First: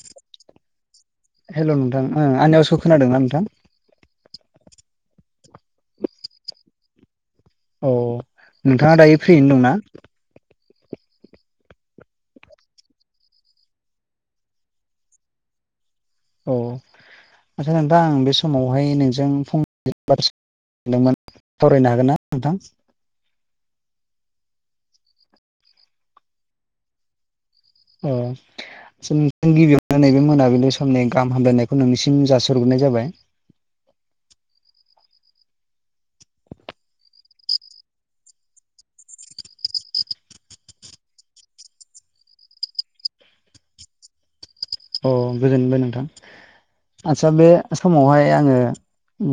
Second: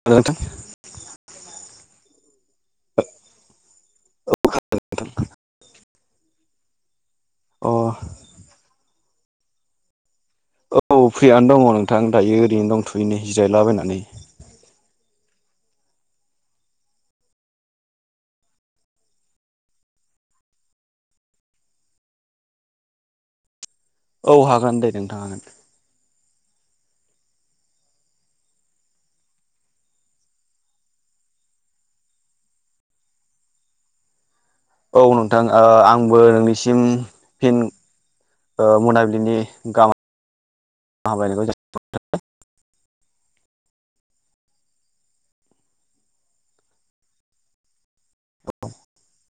[unintelligible] Hello नोंथां ओ आंनि आवाजखौ खोनादोंना नोंथां? [inaudible] अ नोंथाङा दायो फ्रियैनो दंना? औ फ्रियानो दङ नोंथां दायो ओरैनो दंथयो नै जिरायलाबायनानै अ आच्सा नोंथां आं बे समावहाय नोंजों फंनैसो बाथ्रा सानदोंमोन सावरायनो हागोन ना नोंथां? औ हागोन दे नोंथां हागोन। अ सिम गिबियावनो नैबे मोनाबिलि समनि गाहाम हामलायनायखौ नोंनिसिम जासिहरग्रोनाय जाबाय। औ नोंथां आंबो नोंनिसिम फिन ओ मोनाबिलिनि गाहाम हामलायनायखौ जासि अ गोजोनबाय नोंथां आत्सा बे समावहाय आङो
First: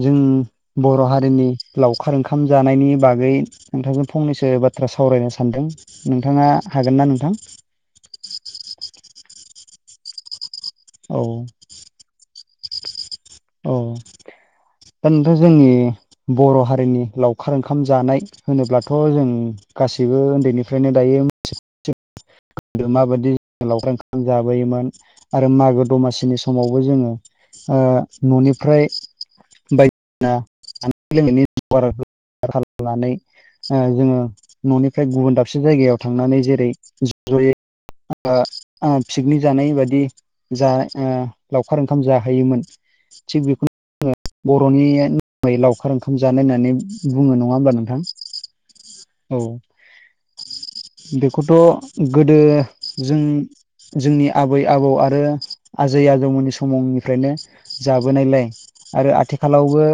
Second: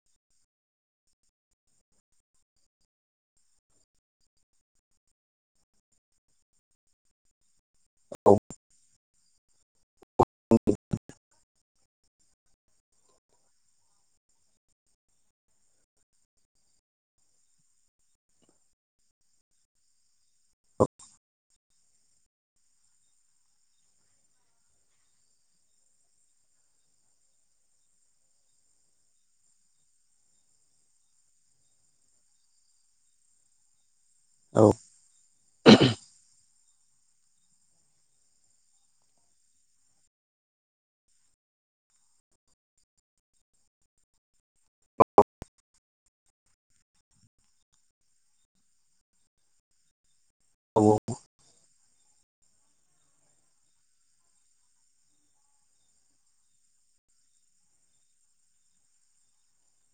जों बर' हारिनि लावखार ओंखाम जानायनि बागै नोंथांजों फंनैसो बाथ्रा सावरायनो सानदों नोंथाङा हागोन नोंथां? औ औ अ दा नोंथां जोंनि बर' हारिनि लावखार ओंखाम जानाय होनोब्लाथ जों गासैबो उन्दैनिफ्रायनो दायो गोदो माबायदि जोङो लावखार ओंखाम जाबोयोमोन आरो मागो दमासिनि समावबो जोङो ओ न'निफ्राय [unintelligible] औ न'निफ्राय गुबुन दाबसे जायगायाव थांनानै जेरै ज'यै आ आ पिकनिक जानाय बादि जा ओ लावखार ओंखाम जाहोयोमोन थिग बे बर'नि नामै लावखार ओंखाम जानाय होननानै बुङो नङा होमब्ला नोंथां। औ औ बेखौथ' गोदो जों जोंनि आबै - आबौ आरो आजै - आजौमोननि समावनिफ्रायनो जाबोनायलाय आरो आथिखालावबो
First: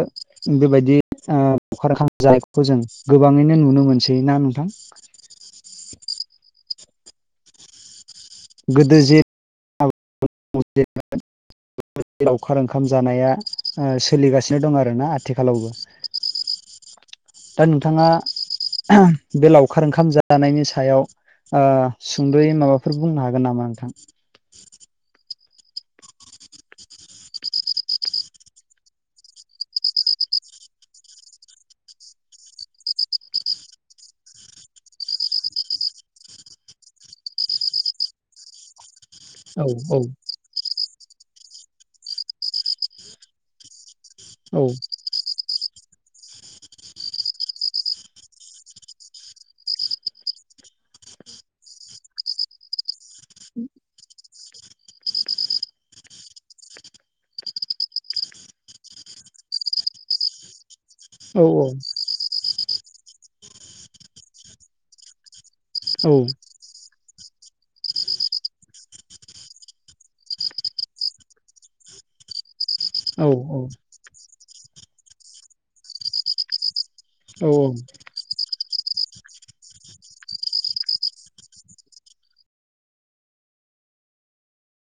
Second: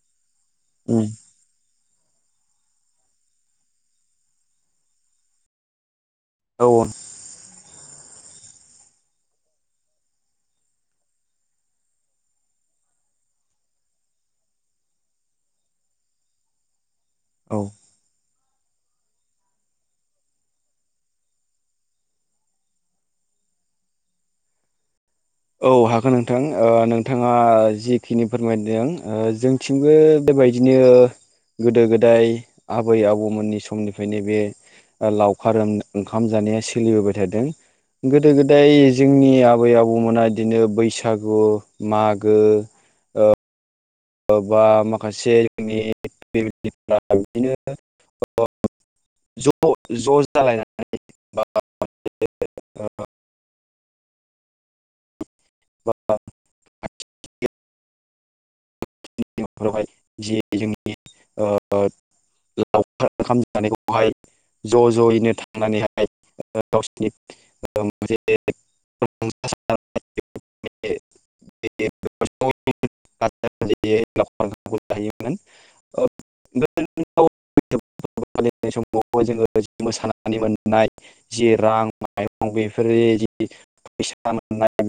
बेबायदि औ ओ लावखार ओंखाम जानायखौ जों गोबाङैनो नुनो मोनसै ना नोंथां? औ। गोदो जे - [unintelligible] [unintelligible] लावखार ओंखाम जानाया ओ सोलिगासिनो दं आरोना आथिखालावबो। औ दा नोंथाङा बे लावखार ओंखाम जानायनि सायाव ओ सुंद'यै माबाफोर बुंनो हा गोन नामा नोंथां? औ हागोन नोंथां ओ नोंथाङाजिखिनि फोरमायदों ओ थिंबो बेबायदिनो गोदो - गोदाय आबै - आबौमोननि समनिफ्रायनो बे ओ लावखार जानाया थादों गोदो - गोदाय जोंनि औ आबै औ आबौमोना बिदिनो बैसागु मागो औ बा माखासे जोंनि [unintelligible] बिदिनो [unintelligible] ज' ज' जालायनानै बा [inaudible] [inaudible] लावखार औ ओंखाम जानायखौहाय ज' ज'यैनो थांनानैहाय औ गावसिनि [unintelligible] [inaudible] [inaudible] औ मोन [unintelligible] औ - औ। फालिनाय समाव जोङो मोसानानै मोननाय जि रां माइरं बेफोर जि फैसा मोननाय